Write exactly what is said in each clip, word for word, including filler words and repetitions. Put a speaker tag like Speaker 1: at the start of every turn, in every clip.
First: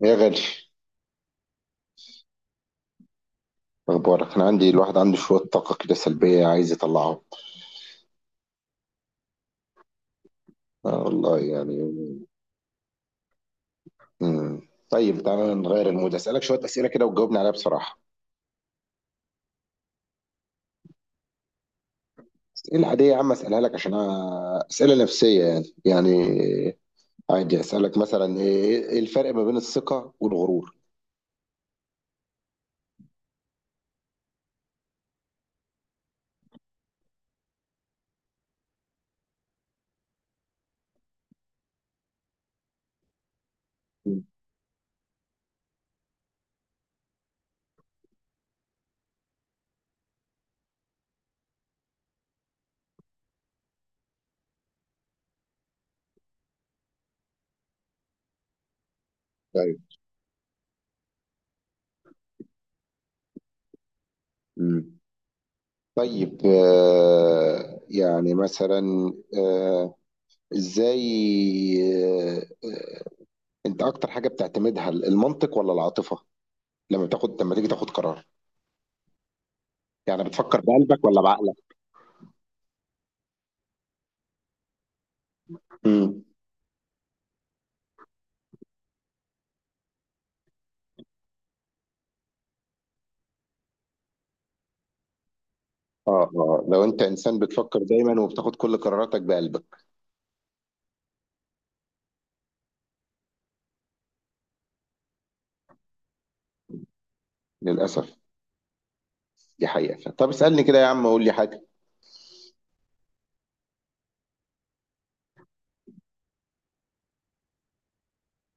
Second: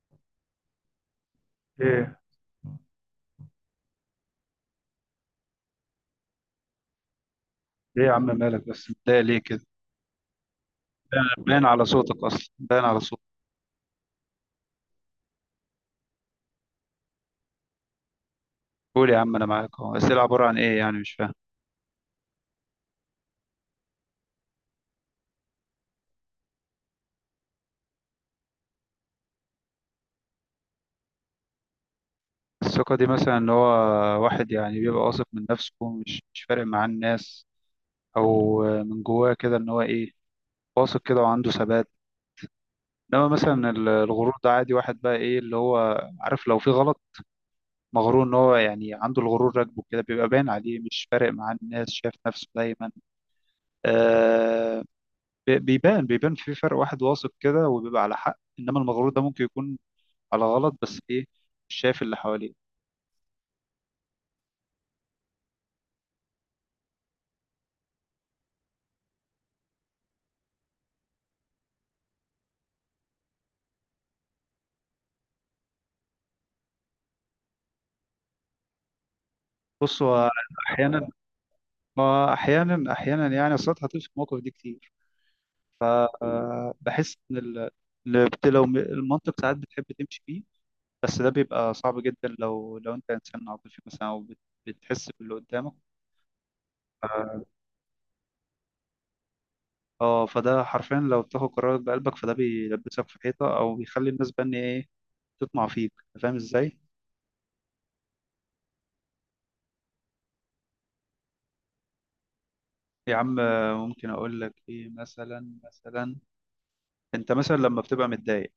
Speaker 1: يا غالي، إيه
Speaker 2: ايه
Speaker 1: اخبارك؟ انا عندي، الواحد عنده شويه طاقه كده سلبيه عايز يطلعها.
Speaker 2: ايه يا عم، مالك؟ بس متضايق ليه كده؟
Speaker 1: آه والله
Speaker 2: باين
Speaker 1: يعني.
Speaker 2: على صوتك اصلا، باين على صوتك.
Speaker 1: مم. طيب، تعالى نغير المود، اسالك شويه اسئله كده وتجاوبني عليها بصراحه.
Speaker 2: قول يا عم، انا معاك اهو. الاسئله عباره عن ايه يعني؟ مش فاهم.
Speaker 1: اسئله عاديه يا عم، اسالها لك عشان أنا- اسئله نفسيه، يعني يعني عادي. اسالك مثلا، ايه إيه الفرق ما بين الثقه والغرور؟
Speaker 2: الثقه دي مثلا ان هو واحد يعني بيبقى واثق من نفسه، مش مش فارق معاه الناس، او من جواه كده ان هو ايه، واثق كده وعنده ثبات. انما مثلا ال- الغرور ده عادي، واحد بقى ايه اللي هو، عارف، لو في غلط مغرور ان هو يعني عنده الغرور راكبه كده بيبقى باين عليه، مش فارق معاه الناس، شايف نفسه دايما. آه، بي- بيبان بيبان في فرق، واحد واثق كده وبيبقى على حق، انما المغرور ده ممكن يكون
Speaker 1: طيب.
Speaker 2: على غلط، بس ايه، مش شايف اللي حواليه.
Speaker 1: مم. طيب، آه يعني مثلا، آه ازاي؟ آه آه، انت اكتر حاجه بتعتمدها المنطق ولا العاطفه؟ لما بتاخد لما تيجي تاخد قرار،
Speaker 2: بص
Speaker 1: يعني
Speaker 2: هو
Speaker 1: بتفكر بقلبك
Speaker 2: احيانا
Speaker 1: ولا بعقلك؟
Speaker 2: آه، احيانا احيانا يعني، اصل أنت هتقف في المواقف دي كتير،
Speaker 1: امم.
Speaker 2: فبحس ان ال... ال- بت- لو م- المنطق ساعات بتحب تمشي فيه، بس ده بيبقى صعب جدا، لو لو انت انسان عاطفي مثلا او بت- بتحس باللي قدامك.
Speaker 1: اه، اه، لو انت انسان
Speaker 2: ف-
Speaker 1: بتفكر دايما وبتاخد كل قراراتك بقلبك
Speaker 2: اه فده حرفيا لو بتاخد قرارات بقلبك فده بيلبسك في حيطه، او بيخلي الناس بقى إن ايه، تطمع فيك. أنت فاهم ازاي؟
Speaker 1: للاسف، دي حقيقة. طب اسألني كده يا عم، قول لي حاجة.
Speaker 2: يا عم، ممكن اقول لك ايه مثلا. مثلا انت مثلا لما بتبقى متضايق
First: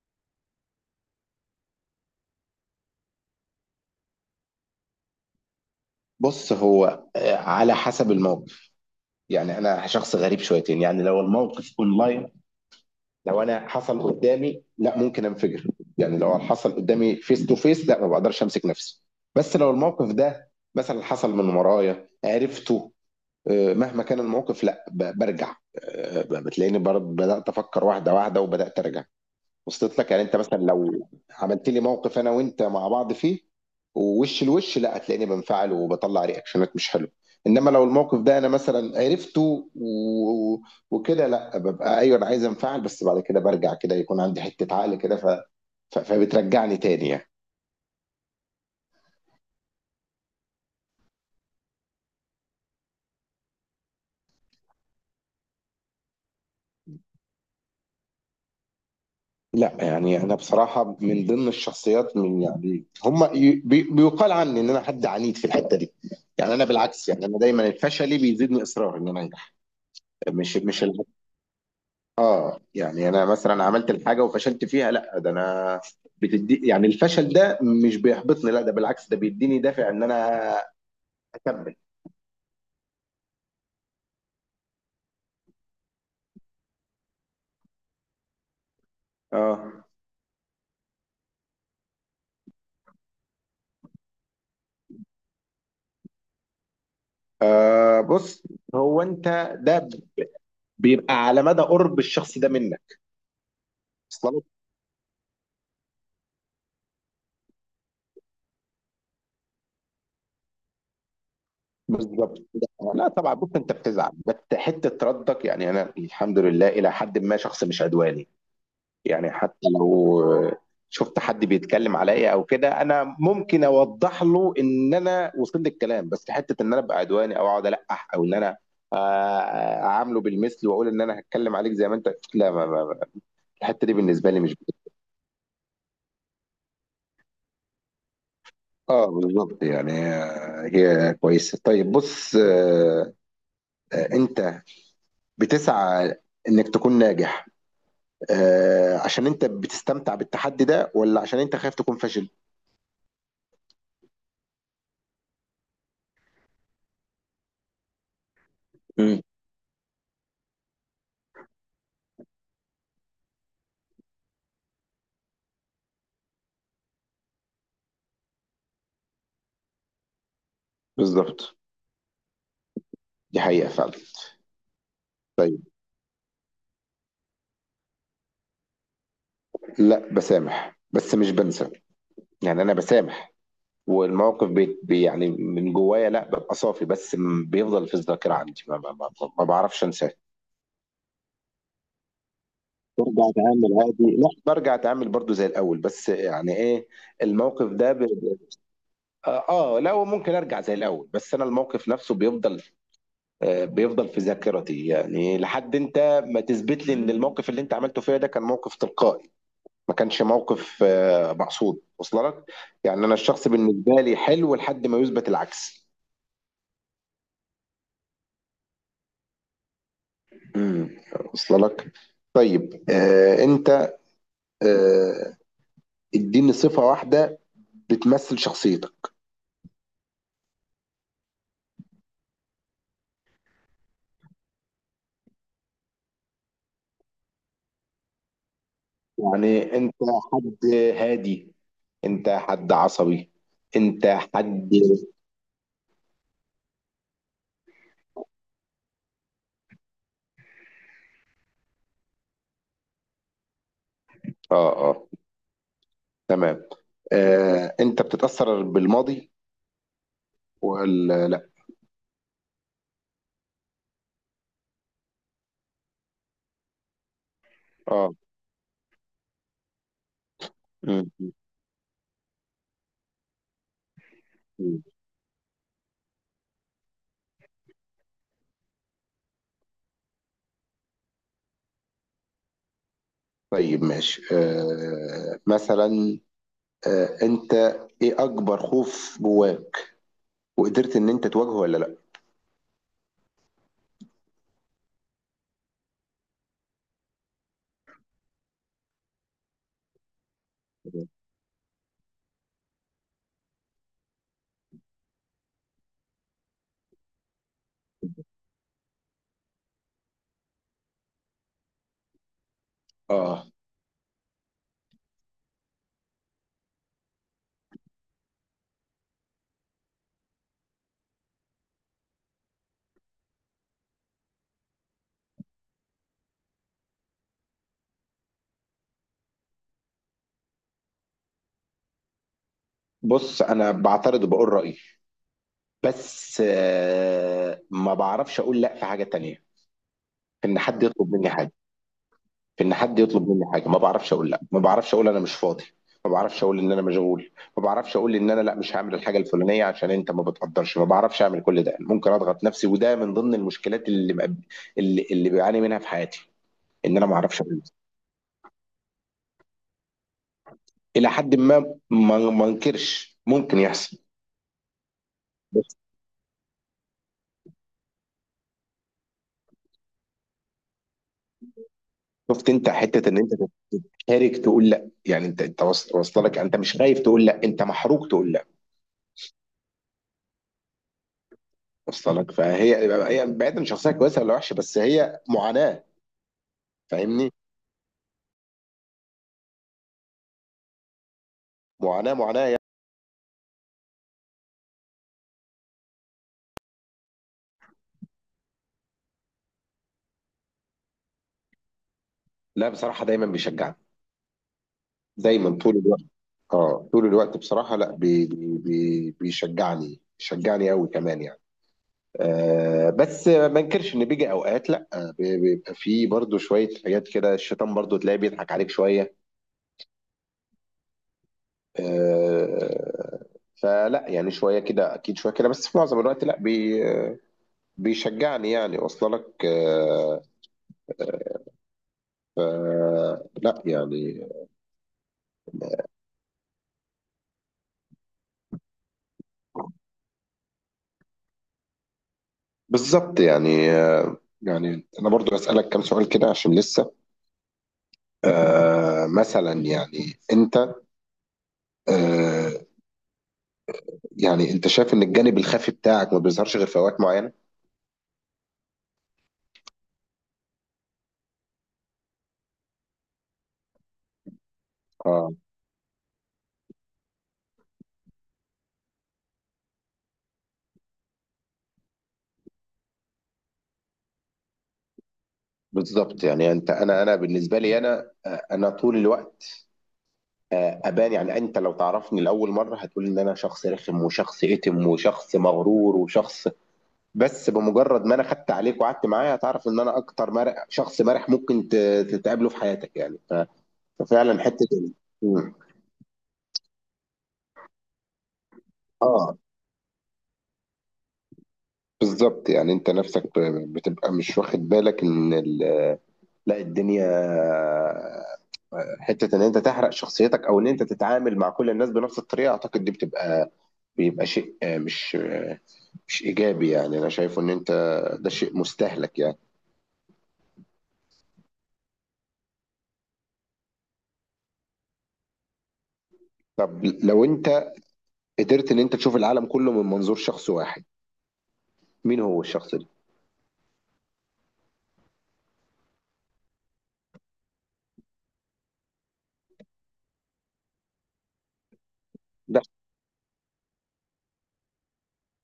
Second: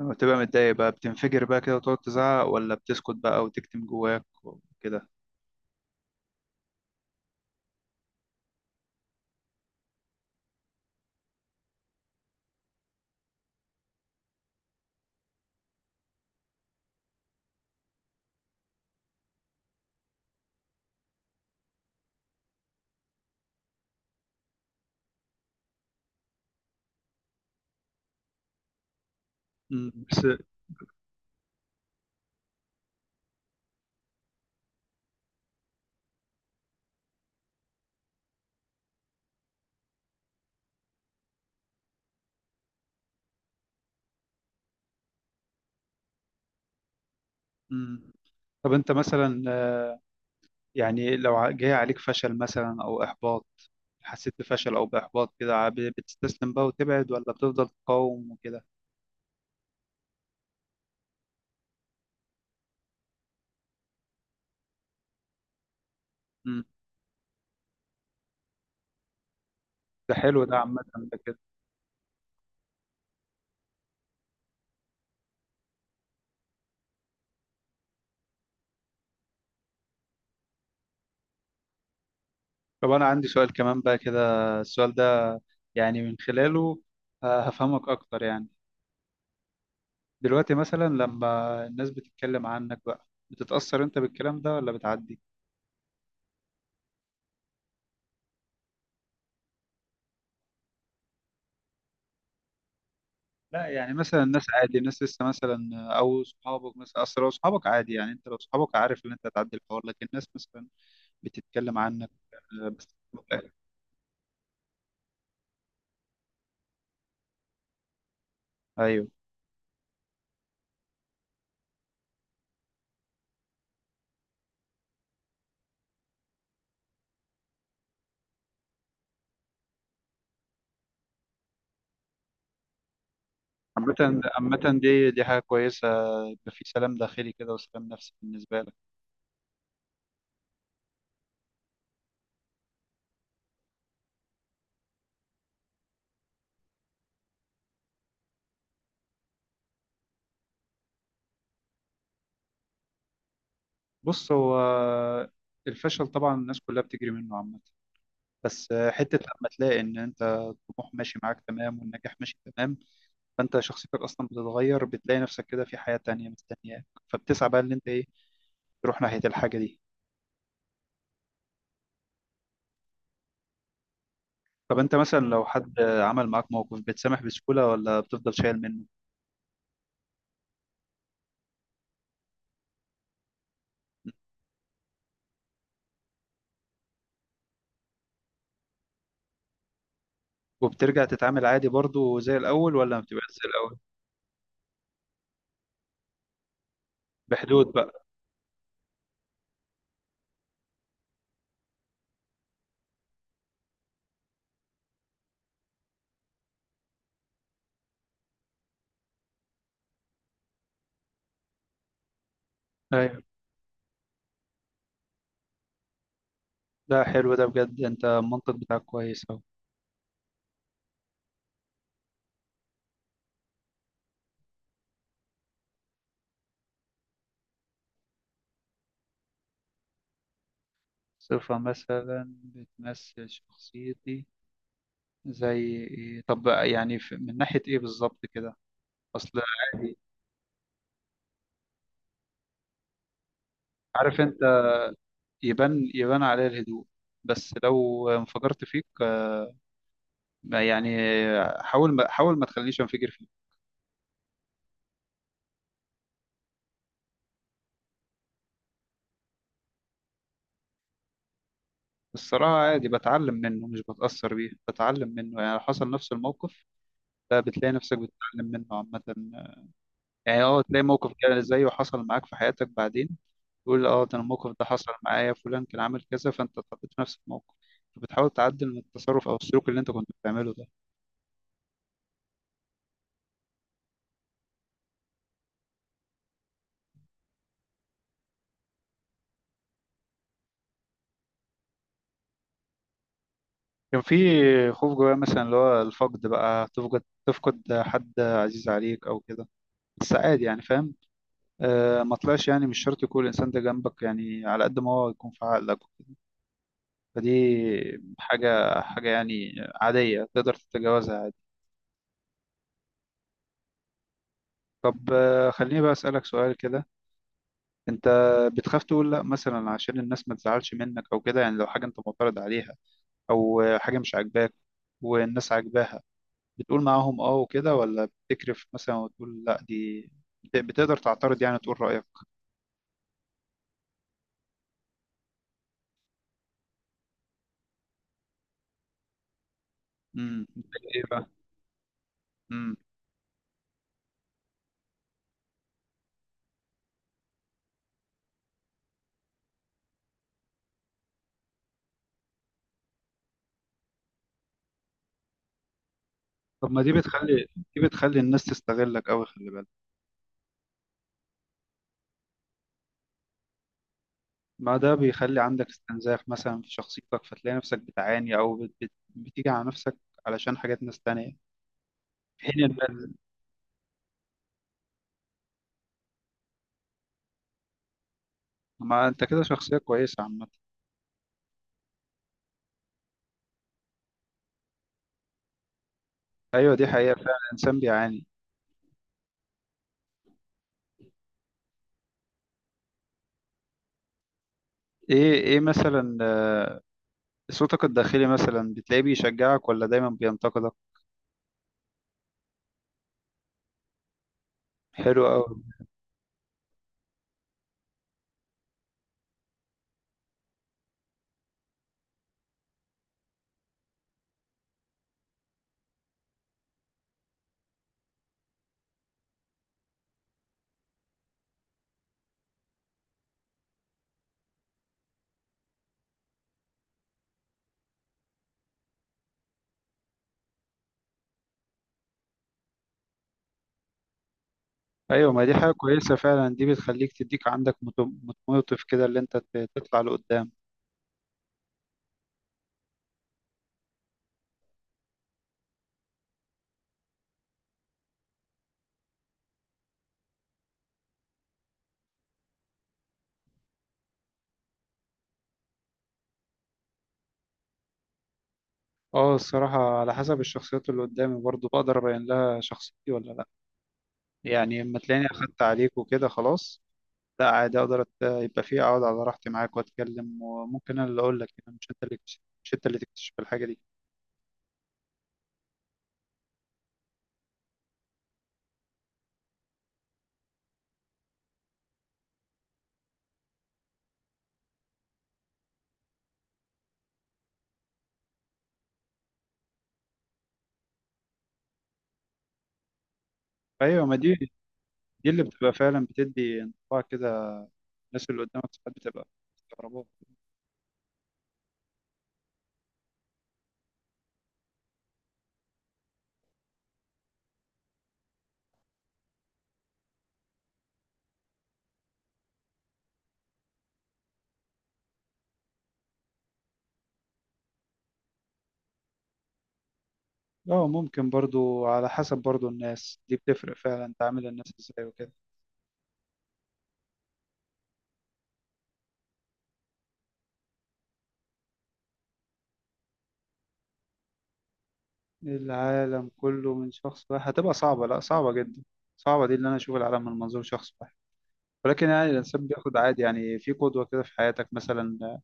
Speaker 2: لما بتبقى متضايق بقى بتنفجر بقى كده وتقعد تزعق، ولا بتسكت بقى وتكتم جواك وكده؟
Speaker 1: بص، هو آه، على حسب الموقف. يعني انا شخص غريب شويتين، يعني لو الموقف اونلاين، لو انا حصل قدامي، لا، ممكن انفجر. يعني لو حصل قدامي فيس تو فيس، لا، ما بقدرش امسك نفسي. بس لو الموقف ده مثلا حصل من ورايا عرفته، آه، مهما كان الموقف، لا ب- برجع، آه، بتلاقيني بر- بدأت أفكر واحدة واحدة وبدأت أرجع.
Speaker 2: مم،
Speaker 1: وصلت لك؟ يعني
Speaker 2: بس.
Speaker 1: أنت مثلا لو عملت لي موقف أنا وأنت مع بعض فيه ووش الوش، لا هتلاقيني بنفعل وبطلع رياكشنات مش حلوة. إنما لو الموقف ده أنا مثلا عرفته و... وكده، لا ببقى أيوه أنا عايز أنفعل، بس بعد كده برجع كده يكون عندي حتة عقل كده، ف... ف... فبترجعني تاني يعني.
Speaker 2: مم. طب انت مثلا، يعني لو ع- جاي عليك فشل مثلا او احباط، حسيت بفشل او باحباط كده، ع- بتستسلم بقى وتبعد، ولا بتفضل تقاوم وكده؟
Speaker 1: لا يعني انا بصراحه من ضمن الشخصيات، من يعني هم ي- بي- بيقال عني ان انا حد عنيد في الحته دي. يعني
Speaker 2: مم.
Speaker 1: انا بالعكس، يعني انا دايما الفشل بيزيدني اصرار ان انا انجح.
Speaker 2: ده حلو، ده
Speaker 1: مش
Speaker 2: عامة
Speaker 1: مش ال...
Speaker 2: ده كده.
Speaker 1: اه يعني انا مثلا عملت الحاجه وفشلت فيها، لا ده انا، بتدي، يعني الفشل ده مش بيحبطني، لا ده بالعكس، ده بيديني دافع ان انا اكمل.
Speaker 2: طب انا عندي سؤال كمان بقى كده، السؤال ده يعني من خلاله آه، هفهمك اكتر يعني.
Speaker 1: اه.
Speaker 2: دلوقتي مثلا لما الناس بتتكلم عنك بقى، بتتأثر انت بالكلام ده ولا بتعدي؟
Speaker 1: آه بص، هو انت ده بيبقى على مدى قرب الشخص ده منك
Speaker 2: لا يعني مثلا
Speaker 1: اصلا.
Speaker 2: الناس، عادي الناس لسه مثلا، او صحابك مثلا، اصل لو صحابك عادي يعني، انت لو صحابك عارف ان انت هتعدي الحوار، لكن الناس مثلا بتتكلم عنك.
Speaker 1: بالضبط.
Speaker 2: آه، بس
Speaker 1: لأ طبعًا، بُص أنت بتزعل، بس حتّة ردّك يعني أنا الحمد لله إلى حدٍ ما شخص مش عدواني،
Speaker 2: ايوه،
Speaker 1: يعني حتّى لو شُفت حد بيتكلّم عليّا أو كده، أنا ممكن أوضّح له إن أنا وصل لي الكلام، بس حتّة إن أنا أبقى عدواني أو أقعد ألقّح أو إن أنا آآ أعامله بالمِثل وأقول إن أنا هاتكلّم عليك زي ما أنت، لا، ما ما ما الحتّة دي
Speaker 2: عامة.
Speaker 1: بالنسبة لي مش
Speaker 2: عامة
Speaker 1: بت
Speaker 2: دي دي حاجة كويسة، يبقى في سلام داخلي كده وسلام نفسي بالنسبة لك.
Speaker 1: آه بالضبط، يعني آه، هي كويسة. طيب، بُص، آآ أنت بتسعى إنّك تكون ناجح، آه، عشان انت بتستمتع بالتحدي ده ولا عشان انت خايف تكون فاشل؟
Speaker 2: بص هو الفشل طبعا الناس كلها بتجري منه عامة، بس حتة
Speaker 1: امم.
Speaker 2: لما تلاقي إن أنت الطموح ماشي معاك تمام والنجاح ماشي تمام، فانت شخصيتك اصلا بتتغير، بتلاقي نفسك كده في حياة تانية مستنياك، فبتسعى بقى ان انت ايه، تروح ناحية الحاجة دي.
Speaker 1: بالظبط، دي حقيقة فعلا.
Speaker 2: طب انت مثلا لو
Speaker 1: طيب.
Speaker 2: حد عمل معاك موقف، بتسامح بسهولة ولا بتفضل شايل منه؟
Speaker 1: لا، بسامح بس مش بنسى. يعني انا بسامح، والموقف بي بي- يعني من جوايا، لا ببقى صافي، بس م- بيفضل في الذاكرة عندي، ما, ما, ما, ما بعرفش انساه.
Speaker 2: وبترجع تتعامل عادي برضو زي الاول، ولا ما
Speaker 1: برجع
Speaker 2: بتبقاش زي الاول؟
Speaker 1: اتعامل عادي؟ لا، برجع اتعامل برضو زي الاول، بس يعني ايه، الموقف
Speaker 2: بحدود
Speaker 1: ده
Speaker 2: بقى.
Speaker 1: ب... اه. آه، لا، وممكن ارجع زي الاول، بس انا الموقف نفسه بيفضل، آه، بيفضل في ذاكرتي، يعني لحد انت ما تثبت لي ان الموقف اللي انت عملته فيا ده كان موقف تلقائي، ما كانش موقف آه، مقصود. وصل لك؟ يعني انا
Speaker 2: ايوه،
Speaker 1: الشخص بالنسبه لي حلو لحد ما يثبت العكس.
Speaker 2: ده حلو ده بجد، انت المنطق بتاعك كويس اهو.
Speaker 1: امم. وصل لك؟ طيب، آه انت، آه اديني صفه واحده بتمثل شخصيتك.
Speaker 2: صفة مثلا بتمثل شخصيتي زي ايه؟ طب بقى يعني في- من ناحية ايه بالظبط كده؟ اصل
Speaker 1: يعني انت
Speaker 2: عادي.
Speaker 1: حد هادي؟ انت حد عصبي؟ انت
Speaker 2: عارف انت،
Speaker 1: حد...
Speaker 2: يبان يبان عليها الهدوء، بس لو انفجرت فيك ما- يعني، حاول ما حاول ما تخليش انفجر فيه.
Speaker 1: اه، اه. تمام. آه انت بتتاثر بالماضي ولا لا؟
Speaker 2: الصراحة عادي، بتعلم منه مش بتأثر بيه، بتعلم منه يعني لو حصل نفس الموقف، لا بتلاقي نفسك
Speaker 1: اه.
Speaker 2: بتتعلم منه عامة، يعني اه تلاقي موقف
Speaker 1: مم.
Speaker 2: كده زيه حصل معاك في حياتك بعدين، تقول اه ده، أنا الموقف ده
Speaker 1: مم.
Speaker 2: حصل معايا، فلان كان عامل كذا، فانت اتحطيت في نفس الموقف فبتحاول تعدل من التصرف او السلوك اللي انت كنت بتعمله ده.
Speaker 1: طيب، ماشي، آه مثلا، آه انت، ايه اكبر خوف جواك وقدرت ان انت تواجهه ولا لا؟
Speaker 2: كان في خوف جوايا مثلا اللي هو الفقد بقى، تفقد تفقد حد عزيز عليك او كده، بس عادي يعني، فاهم؟ آه، ما طلعش، يعني مش شرط يكون الإنسان ده جنبك، يعني على قد ما هو يكون في عقلك وكده، فدي حاجة حاجة يعني، عادية، تقدر تتجاوزها عادي.
Speaker 1: اه.
Speaker 2: طب آه خليني بقى أسألك سؤال كده. أنت بتخاف تقول لأ مثلا عشان الناس ما تزعلش منك أو كده؟ يعني لو حاجة أنت معترض عليها، أو آه، حاجة مش عاجباك والناس عاجباها، بتقول معاهم أه وكده، ولا بتكرف مثلا وتقول لأ؟ دي بت- بتقدر تعترض يعني، تقول رأيك؟
Speaker 1: بص، انا بعترض وبقول رايي، بس آه ما بعرفش اقول لا في حاجه تانية.
Speaker 2: امم
Speaker 1: ان حد
Speaker 2: إيه
Speaker 1: يطلب
Speaker 2: بقى؟
Speaker 1: مني حاجه، في ان
Speaker 2: مم.
Speaker 1: حد يطلب مني حاجه ما بعرفش اقول لا، ما بعرفش اقول انا مش فاضي، ما بعرفش اقول ان انا مشغول، ما بعرفش اقول ان انا لا مش هعمل الحاجه الفلانيه عشان انت ما بتقدرش، ما بعرفش اعمل كل ده. ممكن اضغط نفسي، وده من ضمن المشكلات اللي مقب- اللي, اللي بعاني منها في حياتي،
Speaker 2: طب ما دي
Speaker 1: ان انا ما اعرفش
Speaker 2: بتخلي
Speaker 1: اقول لا.
Speaker 2: دي بتخلي الناس تستغلك أوي، خلي بالك.
Speaker 1: الى حد ما ما ما انكرش ممكن يحصل.
Speaker 2: ما ده بيخلي عندك
Speaker 1: بس
Speaker 2: استنزاف مثلا في شخصيتك، فتلاقي نفسك بتعاني أو بت... بت... بتيجي على نفسك علشان حاجات ناس تانية، في
Speaker 1: شفت
Speaker 2: حين
Speaker 1: انت حته
Speaker 2: إن،
Speaker 1: ان انت تتحرك تقول لا؟ يعني انت انت وص- واصله لك، انت مش خايف تقول لا، انت محروق تقول لا.
Speaker 2: ما أنت كده شخصية كويسة عامة.
Speaker 1: واصله لك؟ فهي، هي بعيدا عن شخصيه كويسه ولا وحشه، بس هي معاناه.
Speaker 2: أيوة دي حقيقة
Speaker 1: فاهمني؟
Speaker 2: فعلا، الإنسان بيعاني.
Speaker 1: معاناة معاناة يعني.
Speaker 2: إيه، إيه مثلا، آه، صوتك الداخلي مثلا بتلاقيه بيشجعك ولا دايما بينتقدك؟
Speaker 1: لا بصراحة دايما بيشجعني.
Speaker 2: حلو أوي.
Speaker 1: دايما طول الوقت. اه طول الوقت بصراحة، لا بي بي بي بيشجعني، بيشجعني قوي كمان يعني. آه بس ما انكرش ان بيجي اوقات، لا، آه، بي- بيبقى فيه برضو شوية حاجات كده، الشيطان برضو تلاقيه بيضحك عليك شوية. آه فلا يعني شوية كده اكيد، شوية كده، بس في معظم الوقت لا بي بيشجعني، يعني، واصله لك؟ آه ف- لا يعني.
Speaker 2: أيوة ما دي حاجة كويسة فعلا، دي بتخليك تديك عندك موتو- موتيف كده اللي أنت ت- تطلع لقدام.
Speaker 1: بالظبط. يعني آه، يعني انا برضو اسالك كام سؤال كده عشان لسه. آه مثلا يعني انت، آه يعني انت شايف ان الجانب الخفي بتاعك ما بيظهرش غير في اوقات معينه؟
Speaker 2: اه الصراحة على حسب الشخصيات اللي قدامي برضو بقدر أبين لها شخصيتي ولا لأ، يعني اما تلاقيني
Speaker 1: اه،
Speaker 2: أخدت عليك وكده خلاص، لا عادي أقدر أت- يبقى فيه، أقعد على راحتي معاك وأتكلم، وممكن أنا اللي أقول لك، يعني مش أنت اللي تكتشف، مش أنت اللي تكتشف الحاجة دي.
Speaker 1: بالظبط. يعني انت، انا انا بالنسبه لي، انا آه، انا طول الوقت، آه، ابان. يعني انت لو تعرفني لاول مره هتقول ان انا شخص رخم وشخص اتم وشخص مغرور وشخص، بس بمجرد ما انا خدت عليك وقعدت معايا هتعرف ان انا اكتر مرح، شخص مرح ممكن ت- تتقابله في حياتك يعني.
Speaker 2: أيوة ما دي
Speaker 1: ففعلا حتة ال
Speaker 2: دي اللي
Speaker 1: إمم.
Speaker 2: بتبقى فعلا، بتدي انطباع كده، الناس اللي قدامك ساعات بتبقى
Speaker 1: آه،
Speaker 2: مستغربات.
Speaker 1: بالضبط، يعني أنت نَفْسك ب بتبقى مش واخد بالك إن ال لأ، الدنيا، حتة إن أنت تحرق شخصيتك أو إن أنت تتعامل مع كل الناس بنَفْس الطريقة، أعتقد دي بتبقى، بيبقى شيء آه، مش مش إيجابي يعني، أنا شايفه إن أنت ده شيء مستهلك يعني.
Speaker 2: اه ممكن برضو، على حسب برضو الناس، دي بتفرق فعلا، تعامل الناس ازاي وكده.
Speaker 1: طَب لو أنت قدرت إن أنت تشوف العالم كُلّه من منظور شخص واحد، مين هو الشخص ده؟
Speaker 2: العالم كله من شخص واحد هتبقى صعبة، لأ صعبة جدا، صعبة دي اللي أنا أشوف العالم من منظور شخص واحد، ولكن يعني
Speaker 1: ده
Speaker 2: الإنسان بياخد عادي يعني، في قدوة كده في حياتك مثلا،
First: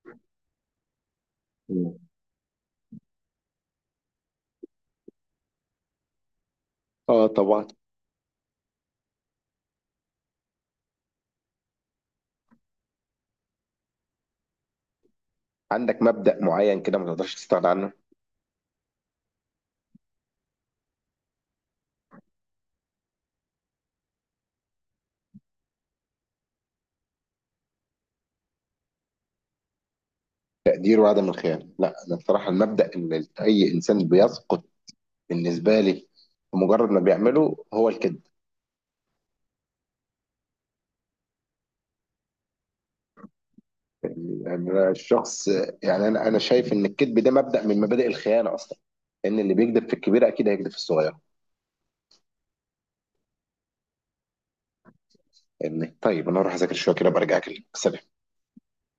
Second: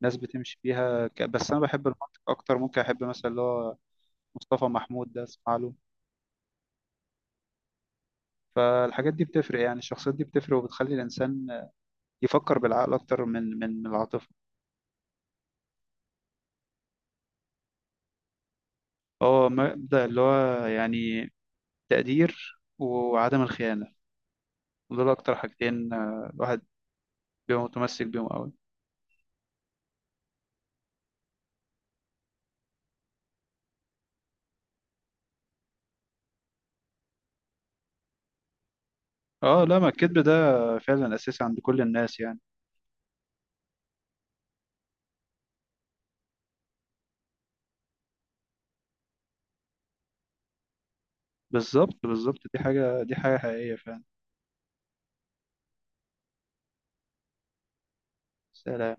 Speaker 2: ناس بتمشي بيها ك... بس أنا بحب
Speaker 1: إمم.
Speaker 2: المنطق أكتر، ممكن أحب مثلا اللي هو مصطفى محمود ده، أسمع له.
Speaker 1: آه طبعًا،
Speaker 2: فالحاجات دي بتفرق، يعني الشخصيات دي بتفرق وبتخلي الإنسان يفكر بالعقل أكتر من من من العاطفة.
Speaker 1: عندك مبدأ معيّن كده ما تقدرش تستغنى عنه؟
Speaker 2: هو مبدأ اللي هو يعني تقدير وعدم الخيانة، دول أكتر حاجتين، آه، الواحد بيبقى متمسك بيهم أوي.
Speaker 1: تقدير وعدم الخيانة، لا أنا بصراحة المبدأ اللي أي إنسان بيسقط بالنسبة لي بمجرد ما بيعمله هو الكذب.
Speaker 2: اه لا، ما الكذب ده فعلا أساسي عند كل الناس يعني.
Speaker 1: يعني أنا الشخص، يعني أنا أنا شايف إن الكذب ده مبدأ من مبادئ الخيانة أصلا، إن اللي بيكذب في الكبيرة أكيد هيكذب في الصغيرة.
Speaker 2: بالظبط بالظبط، دي حاجة دي حاجة حقيقية فعلا.
Speaker 1: يعني طيب أنا هروح أذاكر شوية كده، أبقى أرجع أكلمك. سلام.
Speaker 2: سلام.